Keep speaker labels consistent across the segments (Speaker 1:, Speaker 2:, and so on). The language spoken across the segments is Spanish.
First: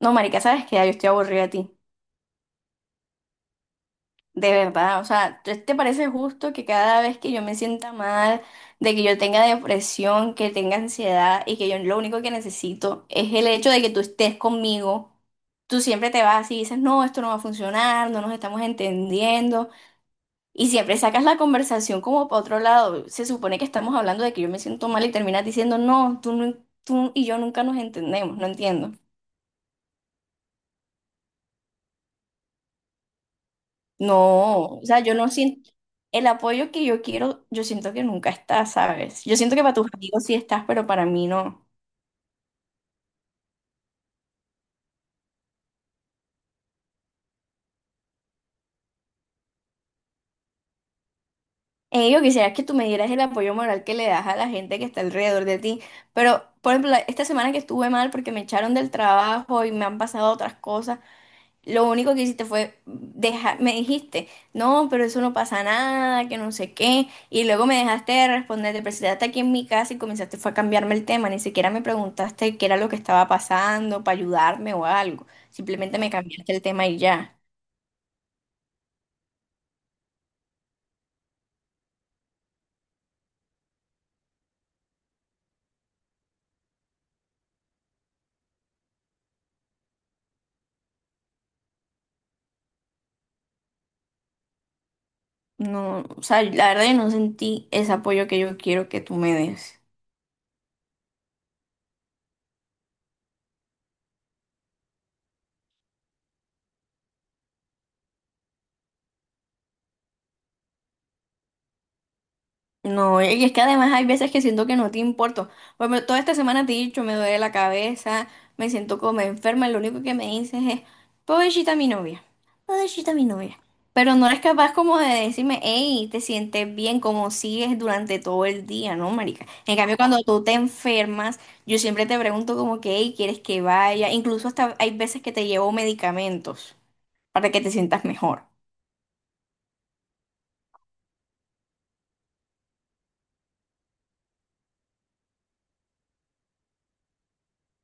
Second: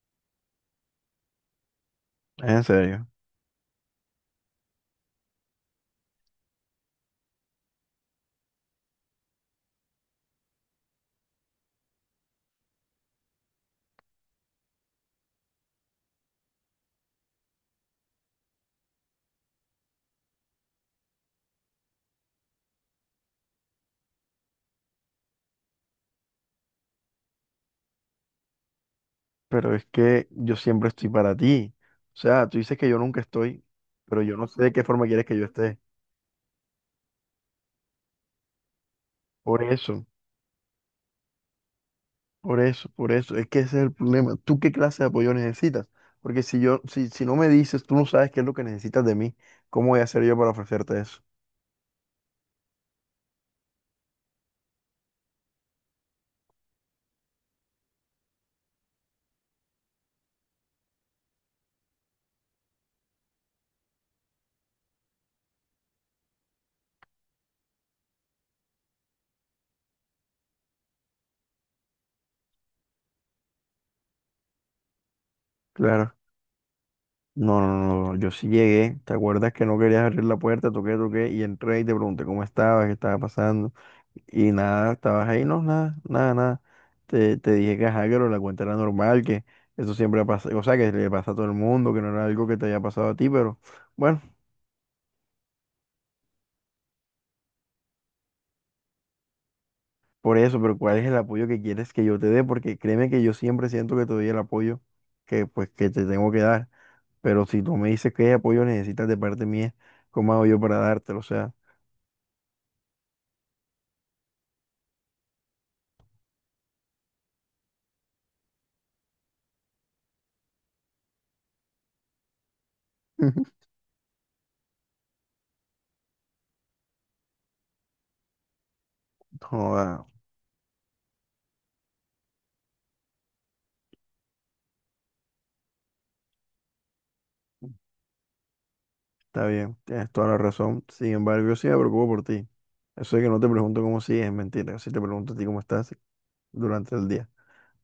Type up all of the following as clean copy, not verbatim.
Speaker 1: No, marica, sabes que ya yo estoy aburrida de ti.
Speaker 2: En serio,
Speaker 1: De verdad, o sea, ¿te parece justo que cada vez que yo me sienta mal, de que yo tenga depresión, que tenga ansiedad y que yo lo único que necesito es el hecho de que tú estés conmigo? Tú siempre te vas y dices, no, esto no va a funcionar, no nos estamos entendiendo. Y siempre sacas la conversación como para otro lado. Se supone que estamos hablando de que yo me siento mal y terminas diciendo, no, tú, no, tú y yo nunca nos entendemos, no entiendo.
Speaker 2: pero es que yo siempre estoy para ti. O sea, tú dices que yo nunca estoy, pero yo no
Speaker 1: No,
Speaker 2: sé de
Speaker 1: o
Speaker 2: qué
Speaker 1: sea,
Speaker 2: forma
Speaker 1: yo
Speaker 2: quieres
Speaker 1: no
Speaker 2: que yo
Speaker 1: siento
Speaker 2: esté.
Speaker 1: el apoyo que yo quiero, yo siento que nunca está, ¿sabes? Yo siento
Speaker 2: Por
Speaker 1: que para tus
Speaker 2: eso,
Speaker 1: amigos sí estás, pero para mí no.
Speaker 2: por eso, por eso. Es que ese es el problema. ¿Tú qué clase de apoyo necesitas? Porque si yo, si, si no me dices, tú no sabes qué es lo que necesitas de mí, ¿cómo voy a hacer yo para ofrecerte eso?
Speaker 1: Yo quisiera que tú me dieras el apoyo moral que le das a la gente que está alrededor de ti, pero por ejemplo, esta semana que estuve mal porque me echaron del trabajo y me han pasado otras cosas. Lo único que hiciste fue dejar, me dijiste, no, pero eso no pasa nada, que no sé qué, y luego me dejaste de responder, te presentaste aquí en mi casa y comenzaste fue a cambiarme el tema, ni siquiera me preguntaste qué era lo que estaba pasando para ayudarme o algo, simplemente me
Speaker 2: Claro.
Speaker 1: cambiaste el tema y ya.
Speaker 2: No, no, no, no, yo sí llegué. ¿Te acuerdas que no querías abrir la puerta? Toqué, toqué y entré y te pregunté cómo estabas, qué estaba pasando. Y nada, estabas ahí, no, nada, nada, nada. Te dije que ajá, que lo de la cuenta era normal, que eso siempre pasa, o sea, que le pasa a todo el mundo, que no era algo que te haya pasado a ti, pero bueno,
Speaker 1: No, o sea, la verdad yo no sentí ese apoyo que yo quiero que tú me des.
Speaker 2: por eso, pero ¿cuál es el apoyo que quieres que yo te dé? Porque créeme que yo siempre siento que te doy el apoyo que pues que te tengo que dar, pero si tú me dices qué apoyo necesitas de parte mía, ¿cómo hago yo para dártelo? O sea,
Speaker 1: No, y es que además hay veces que siento que no te importo. Bueno, toda esta semana te he dicho, me duele la cabeza, me siento como enferma, lo único que me dices es, pobrecita mi novia, pobrecita mi novia. Pero no eres capaz como de decirme, hey, te sientes bien, como sigues durante todo el día, ¿no, marica? En cambio,
Speaker 2: joda,
Speaker 1: cuando tú te enfermas, yo siempre te pregunto como que, hey, ¿quieres que vaya? Incluso hasta hay veces que te llevo medicamentos para que te sientas mejor.
Speaker 2: está bien, tienes toda la razón. Sin embargo, yo sí me preocupo por ti. Eso de que no te pregunto cómo sigues es mentira. Si te pregunto a ti cómo estás, durante el día.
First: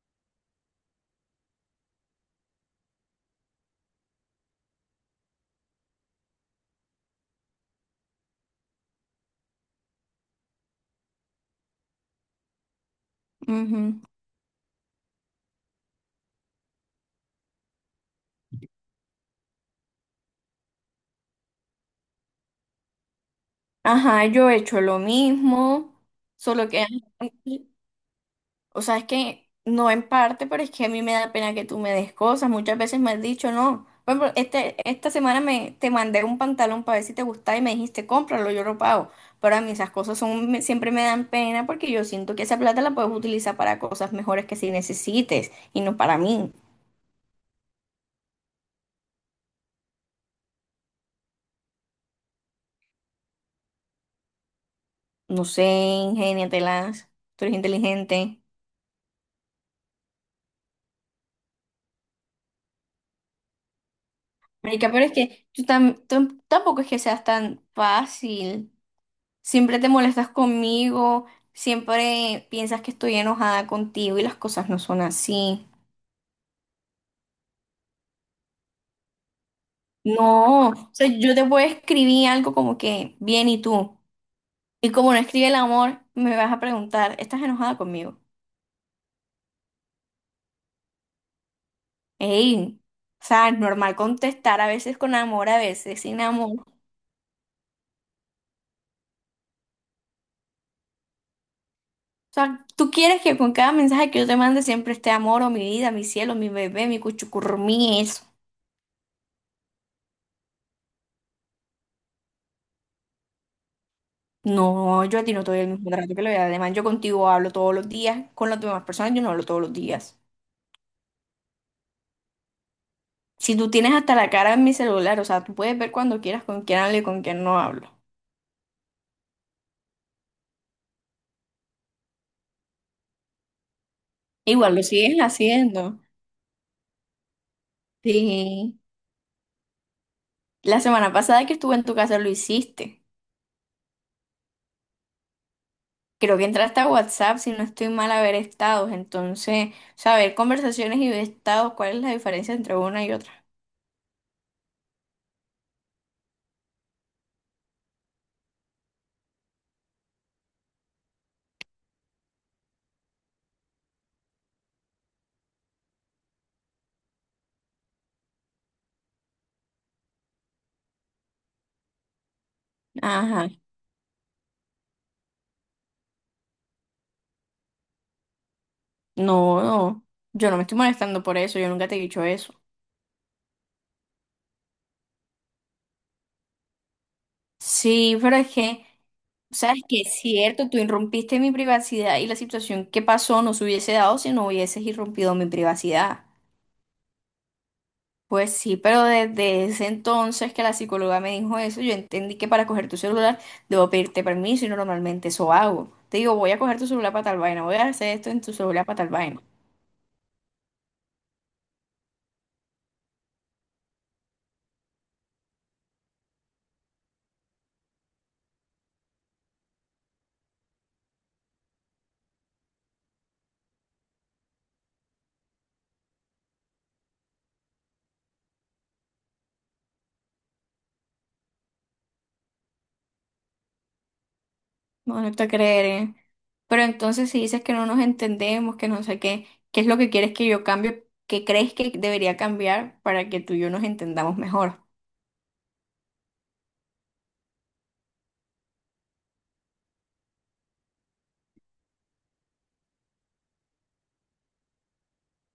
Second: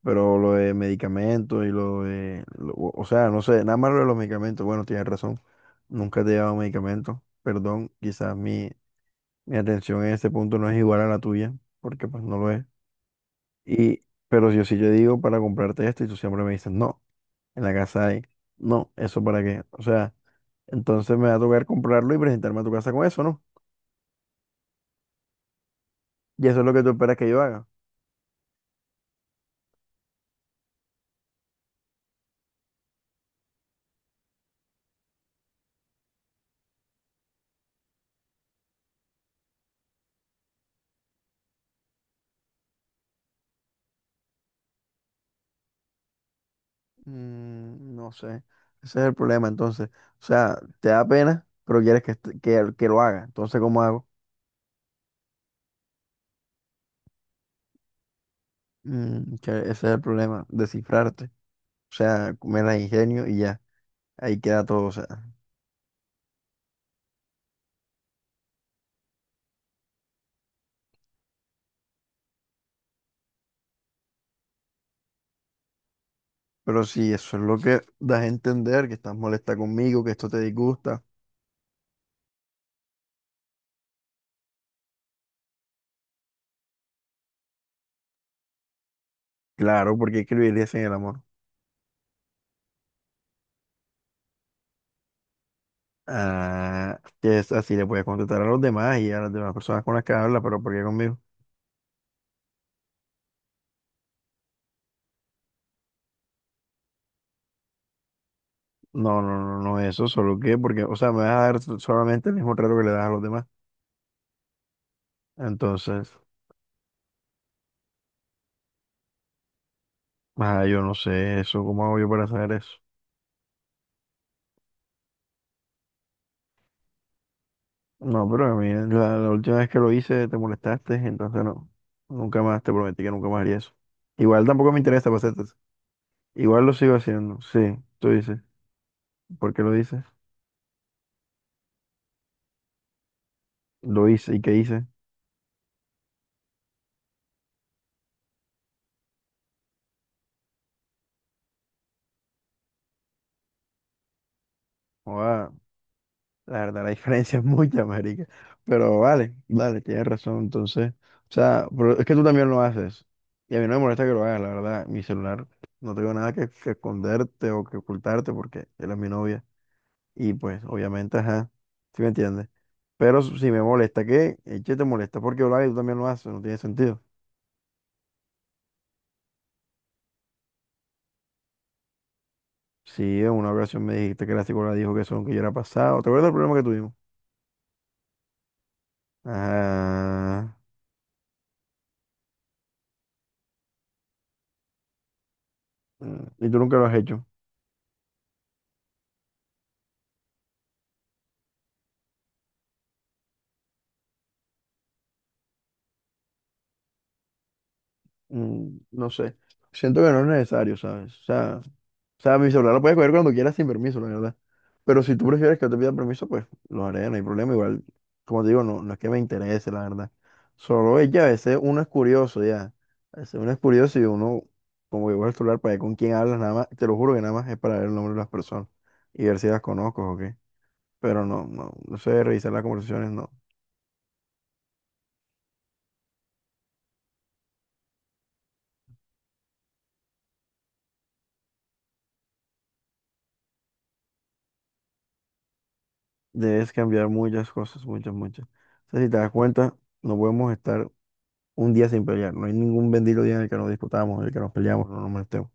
Speaker 2: Pero lo de medicamentos y lo de, o sea, no sé, nada más lo de los medicamentos. Bueno, tienes razón. Nunca te he llevado medicamentos. Perdón, quizás mi, mi atención en este punto no es igual a la tuya, porque pues no lo es. Y, pero yo sí yo digo para comprarte esto y tú siempre me dices, no, en la casa hay, no, ¿eso para qué? O sea, entonces me va a tocar comprarlo y presentarme a tu casa con eso, ¿no?
Speaker 1: Ajá, yo he hecho lo mismo,
Speaker 2: Y eso es
Speaker 1: solo
Speaker 2: lo que
Speaker 1: que,
Speaker 2: tú esperas que yo haga.
Speaker 1: o sea, es que no en parte, pero es que a mí me da pena que tú me des cosas. Muchas veces me has dicho, no. Por ejemplo, esta semana te mandé un pantalón para ver si te gustaba y me dijiste, cómpralo, yo lo pago. Pero a mí esas cosas son, siempre me dan pena porque yo siento que esa plata la puedes utilizar para cosas mejores que si necesites y no para mí.
Speaker 2: Mm, no sé. Ese es el problema, entonces. O sea, te da pena, pero quieres que, que lo haga. Entonces, ¿cómo hago?
Speaker 1: No sé, ingéniatelas, tú eres inteligente.
Speaker 2: Mm, que ese es el problema, descifrarte. O sea, me la ingenio y ya. Ahí queda todo. O
Speaker 1: Marica, pero
Speaker 2: sea,
Speaker 1: es que tú tampoco es que seas tan fácil. Siempre te molestas conmigo, siempre piensas que estoy enojada contigo y las cosas no son así.
Speaker 2: pero si eso es lo que das a entender, que estás molesta conmigo, que esto te
Speaker 1: No, o
Speaker 2: disgusta.
Speaker 1: sea, yo te puedo escribir algo como que, bien, ¿y tú? Y como no escribe el amor, me vas a preguntar, ¿estás enojada conmigo?
Speaker 2: Claro, porque escribirías en el amor.
Speaker 1: Ey, o sea, es normal contestar a veces con amor, a veces sin amor.
Speaker 2: Ah, que es así, le puedes contestar a los demás y a las demás personas con las que hablas, pero ¿por qué conmigo?
Speaker 1: O sea, tú quieres que con cada mensaje que yo te mande siempre esté amor o mi vida, mi cielo, mi bebé, mi cuchucurrumí, eso.
Speaker 2: No, no, no, no, eso, solo que, porque, o sea, me vas a dar solamente el mismo trato que le das a los demás.
Speaker 1: No, yo a ti no te doy el mismo trato
Speaker 2: Entonces,
Speaker 1: que le doy. Además, yo contigo hablo todos los días. Con las demás personas yo no hablo todos los días.
Speaker 2: ah, yo no sé eso, ¿cómo hago yo para saber eso?
Speaker 1: Si tú tienes hasta la cara en mi celular, o sea, tú puedes ver cuando quieras con quién hablo y con quién no hablo.
Speaker 2: No, pero a mí la última vez que lo hice te molestaste, entonces no, nunca más, te prometí que nunca más haría eso. Igual tampoco
Speaker 1: Igual
Speaker 2: me
Speaker 1: lo
Speaker 2: interesa,
Speaker 1: sigues
Speaker 2: pues, entonces,
Speaker 1: haciendo.
Speaker 2: igual lo sigo haciendo, sí, tú dices.
Speaker 1: Sí.
Speaker 2: ¿Por qué lo dices?
Speaker 1: La semana pasada que estuve en tu casa lo hiciste.
Speaker 2: Lo hice, ¿y qué hice?
Speaker 1: Creo que entraste a WhatsApp, si no estoy mal, a ver estados. Entonces, saber conversaciones y ver estados, ¿cuál es la diferencia entre una y otra?
Speaker 2: Joda, la verdad, la diferencia es mucha, marica. Pero vale, vale, tienes razón, entonces, o sea, pero es que tú también lo haces. Y a mí no me molesta que lo hagas, la verdad, mi celular, no tengo nada que esconderte o que ocultarte porque él es mi novia. Y pues, obviamente, ajá, ¿sí me entiendes? Pero
Speaker 1: Ajá.
Speaker 2: si me molesta, ¿qué? Eche te molesta porque Olave tú también lo haces, no tiene sentido.
Speaker 1: No, no. Yo no me estoy molestando por eso. Yo nunca te he dicho eso.
Speaker 2: Sí, en una ocasión me dijiste que la psicóloga dijo que eso nunca yo era pasado. ¿Te acuerdas del problema que tuvimos?
Speaker 1: Sí, pero es que sabes que es
Speaker 2: Ajá.
Speaker 1: cierto, tú irrumpiste mi privacidad y la situación que pasó no se hubiese dado si no hubieses irrumpido mi
Speaker 2: Mm,
Speaker 1: privacidad.
Speaker 2: y tú nunca lo has hecho.
Speaker 1: Pues sí, pero desde ese entonces que la psicóloga me dijo eso, yo entendí que para coger tu celular debo pedirte permiso y normalmente eso hago. Te digo, voy a coger tu celular para tal vaina, voy a hacer esto en tu
Speaker 2: Mm,
Speaker 1: celular para tal
Speaker 2: no sé.
Speaker 1: vaina.
Speaker 2: Siento que no es necesario, ¿sabes? O sea, o sea, mi celular lo puedes coger cuando quieras sin permiso, la verdad. Pero si tú prefieres que yo te pida permiso, pues lo haré, no hay problema. Igual, como te digo, no, no es que me interese, la verdad. Solo es que a veces uno es curioso, ya. A veces uno es curioso y uno, como que coge el celular para ver con quién hablas, nada más, te lo juro que nada más es para ver el nombre de las personas y ver si las conozco o qué. Pero no, no, no sé, revisar las conversaciones, no.
Speaker 1: No, no te creeré. Pero entonces si dices que no nos entendemos, que no sé qué, ¿qué es lo que quieres que yo cambie? ¿Qué crees que debería cambiar para que tú y yo nos entendamos mejor?
Speaker 2: Debes cambiar muchas cosas, muchas, muchas. O sea, si te das cuenta, no podemos estar un día sin pelear. No hay ningún bendito día en el que nos disputamos, en el que nos peleamos, no nos molestemos.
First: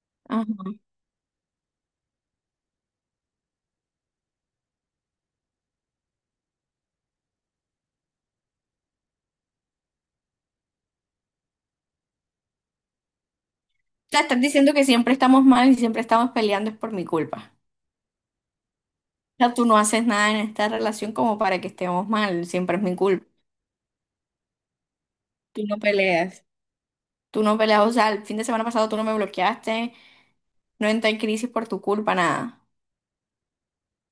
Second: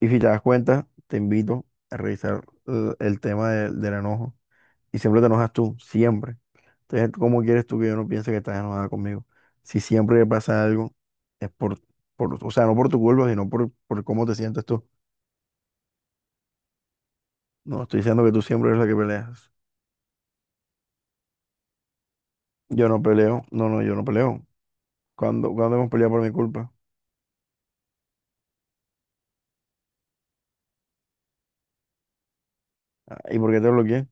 Speaker 2: Y si te das cuenta, te invito a revisar el tema del enojo. Y siempre te enojas tú, siempre. Entonces, ¿cómo quieres tú que yo no piense que estás enojada conmigo? Si siempre que pasa algo, es por, o sea, no por tu culpa, sino por
Speaker 1: Sea,
Speaker 2: cómo te
Speaker 1: estás
Speaker 2: sientes
Speaker 1: diciendo
Speaker 2: tú.
Speaker 1: que siempre estamos mal y siempre estamos peleando es por mi culpa.
Speaker 2: No, estoy diciendo que tú siempre eres la que
Speaker 1: O
Speaker 2: peleas.
Speaker 1: sea, tú no haces nada en esta relación como para que estemos mal, siempre es
Speaker 2: Yo
Speaker 1: mi
Speaker 2: no
Speaker 1: culpa.
Speaker 2: peleo, no, no, yo no peleo. ¿Cuándo,
Speaker 1: Tú
Speaker 2: cuándo
Speaker 1: no
Speaker 2: hemos peleado por mi
Speaker 1: peleas,
Speaker 2: culpa?
Speaker 1: Tú no peleas, o sea, el fin de semana pasado tú no me bloqueaste, no entré en crisis por tu culpa, nada.
Speaker 2: Ah, ¿y por qué te bloqueé?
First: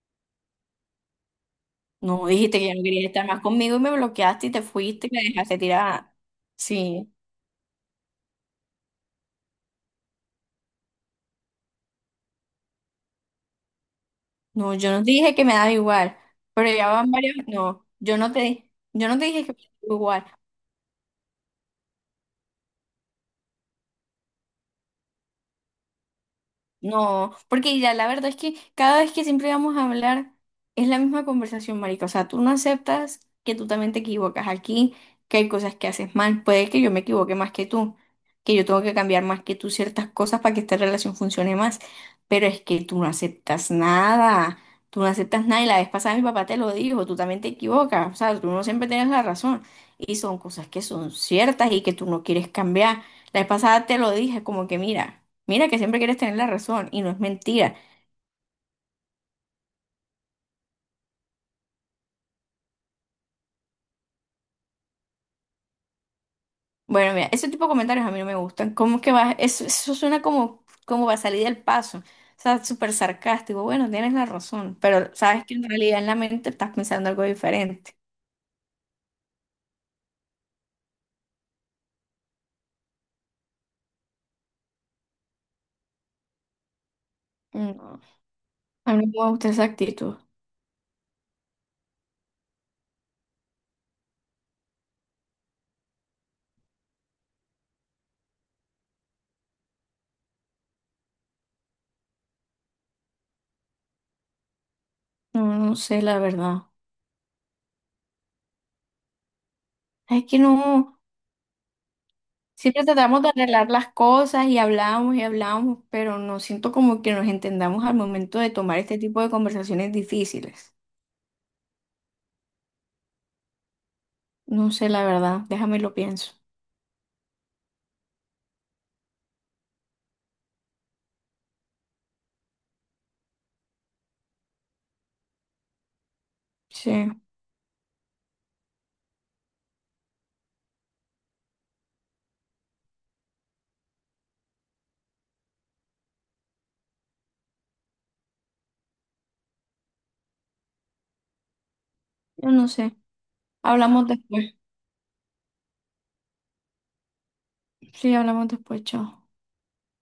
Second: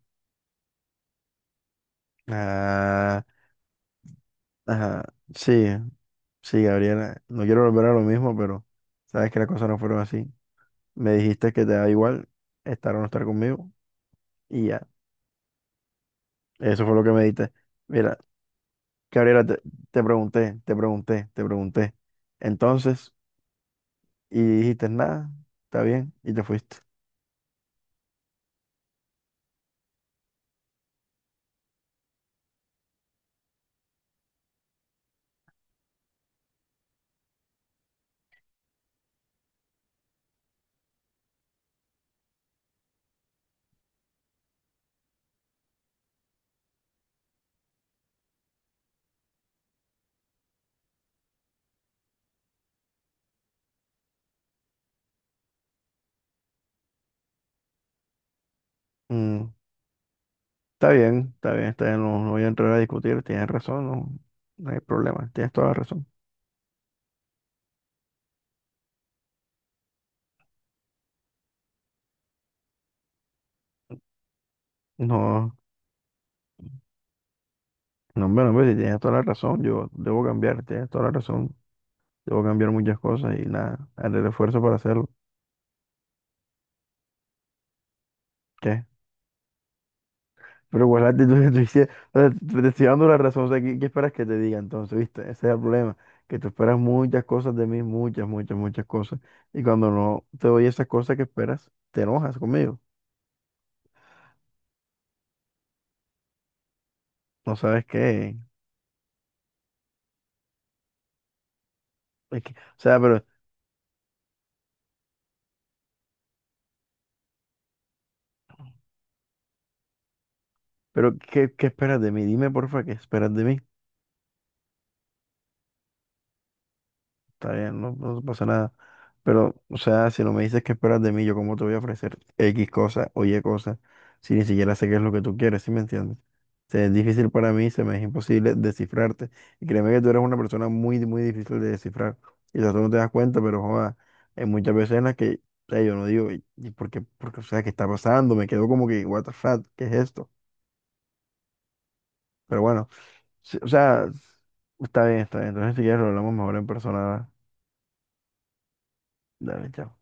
Speaker 1: No dijiste que ya no querías
Speaker 2: Ah,
Speaker 1: estar más conmigo y me bloqueaste y te
Speaker 2: ajá,
Speaker 1: fuiste y me dejaste
Speaker 2: sí,
Speaker 1: tirada.
Speaker 2: sí,
Speaker 1: Sí,
Speaker 2: Gabriela. No quiero volver a lo mismo, pero sabes que las cosas no fueron así. Me dijiste que te da igual estar o no estar conmigo y
Speaker 1: no,
Speaker 2: ya.
Speaker 1: yo no te dije que me daba igual, pero
Speaker 2: Eso
Speaker 1: ya
Speaker 2: fue lo que
Speaker 1: van
Speaker 2: me
Speaker 1: varios,
Speaker 2: diste.
Speaker 1: no,
Speaker 2: Mira,
Speaker 1: yo no te
Speaker 2: Gabriela,
Speaker 1: dije que me
Speaker 2: te,
Speaker 1: daba
Speaker 2: te
Speaker 1: igual.
Speaker 2: pregunté, te pregunté, te pregunté. Entonces, y dijiste nada, está bien, y te fuiste.
Speaker 1: No, porque ya la verdad es que cada vez que siempre vamos a hablar es la misma conversación, marica. O sea, tú no aceptas que tú también te equivocas aquí, que hay cosas que haces mal. Puede que yo me equivoque más que tú, que yo tengo que cambiar más que tú ciertas cosas para que esta relación funcione más. Pero es que tú no aceptas nada. Tú no aceptas nada y la vez pasada mi papá te lo dijo, tú también te equivocas. O sea, tú no siempre tienes la razón. Y son cosas que son ciertas y que tú no quieres cambiar. La vez pasada te lo dije, como que mira. Mira que siempre quieres tener la razón y no es mentira.
Speaker 2: Mm, está bien, está bien, está bien, no, no voy a entrar a discutir, tienes razón, no, no hay problema, tienes toda la razón.
Speaker 1: Bueno, mira, ese tipo de comentarios a mí no me gustan. ¿Cómo que vas? Eso suena como, como va a salir del paso. O sea, súper sarcástico. Bueno, tienes la razón, pero sabes que
Speaker 2: No,
Speaker 1: en realidad en la mente estás pensando algo diferente.
Speaker 2: no, hombre, no, hombre, si tienes toda la razón, yo debo cambiar, tienes toda la razón, debo cambiar muchas cosas y nada, haré el esfuerzo para hacerlo.
Speaker 1: No,
Speaker 2: ¿Qué?
Speaker 1: a mí no me gusta esa actitud.
Speaker 2: Pero igual la actitud que tú hiciste, o sea, te estoy dando la razón, o sea, ¿qué, qué esperas que te diga entonces, viste? Ese es el problema, que tú esperas muchas cosas de mí, muchas, muchas, muchas cosas, y cuando no te doy esas cosas que esperas, te enojas conmigo,
Speaker 1: No, no sé, la verdad.
Speaker 2: no sabes qué,
Speaker 1: Es que no,
Speaker 2: o
Speaker 1: siempre
Speaker 2: sea,
Speaker 1: tratamos de arreglar las cosas y hablamos, pero no siento como que nos entendamos al momento de tomar este tipo de conversaciones difíciles.
Speaker 2: pero ¿qué, qué esperas de mí? Dime, porfa, ¿qué esperas de mí?
Speaker 1: No sé, la verdad. Déjame lo pienso.
Speaker 2: Está bien, no, no pasa nada. Pero, o sea, si no me dices qué esperas de mí, yo cómo te voy a ofrecer X cosa o Y cosa, si ni siquiera sé qué es lo que tú quieres, ¿sí me entiendes? Se es
Speaker 1: Sí,
Speaker 2: difícil para mí, se me es imposible descifrarte. Y créeme que tú eres una persona muy, muy difícil de descifrar. Quizás tú no te das cuenta, pero joda, hay muchas veces en las que, o sea, yo no digo, ¿y por qué? Porque, o sea, ¿qué está pasando? Me quedo como que, what the fuck, ¿qué es esto?
Speaker 1: yo
Speaker 2: Pero
Speaker 1: no
Speaker 2: bueno,
Speaker 1: sé.
Speaker 2: sí, o sea,
Speaker 1: Hablamos después.
Speaker 2: está bien, está bien. Entonces, si quieres, lo hablamos mejor en persona.
Speaker 1: Sí, hablamos después, chao.
Speaker 2: Dale, chao.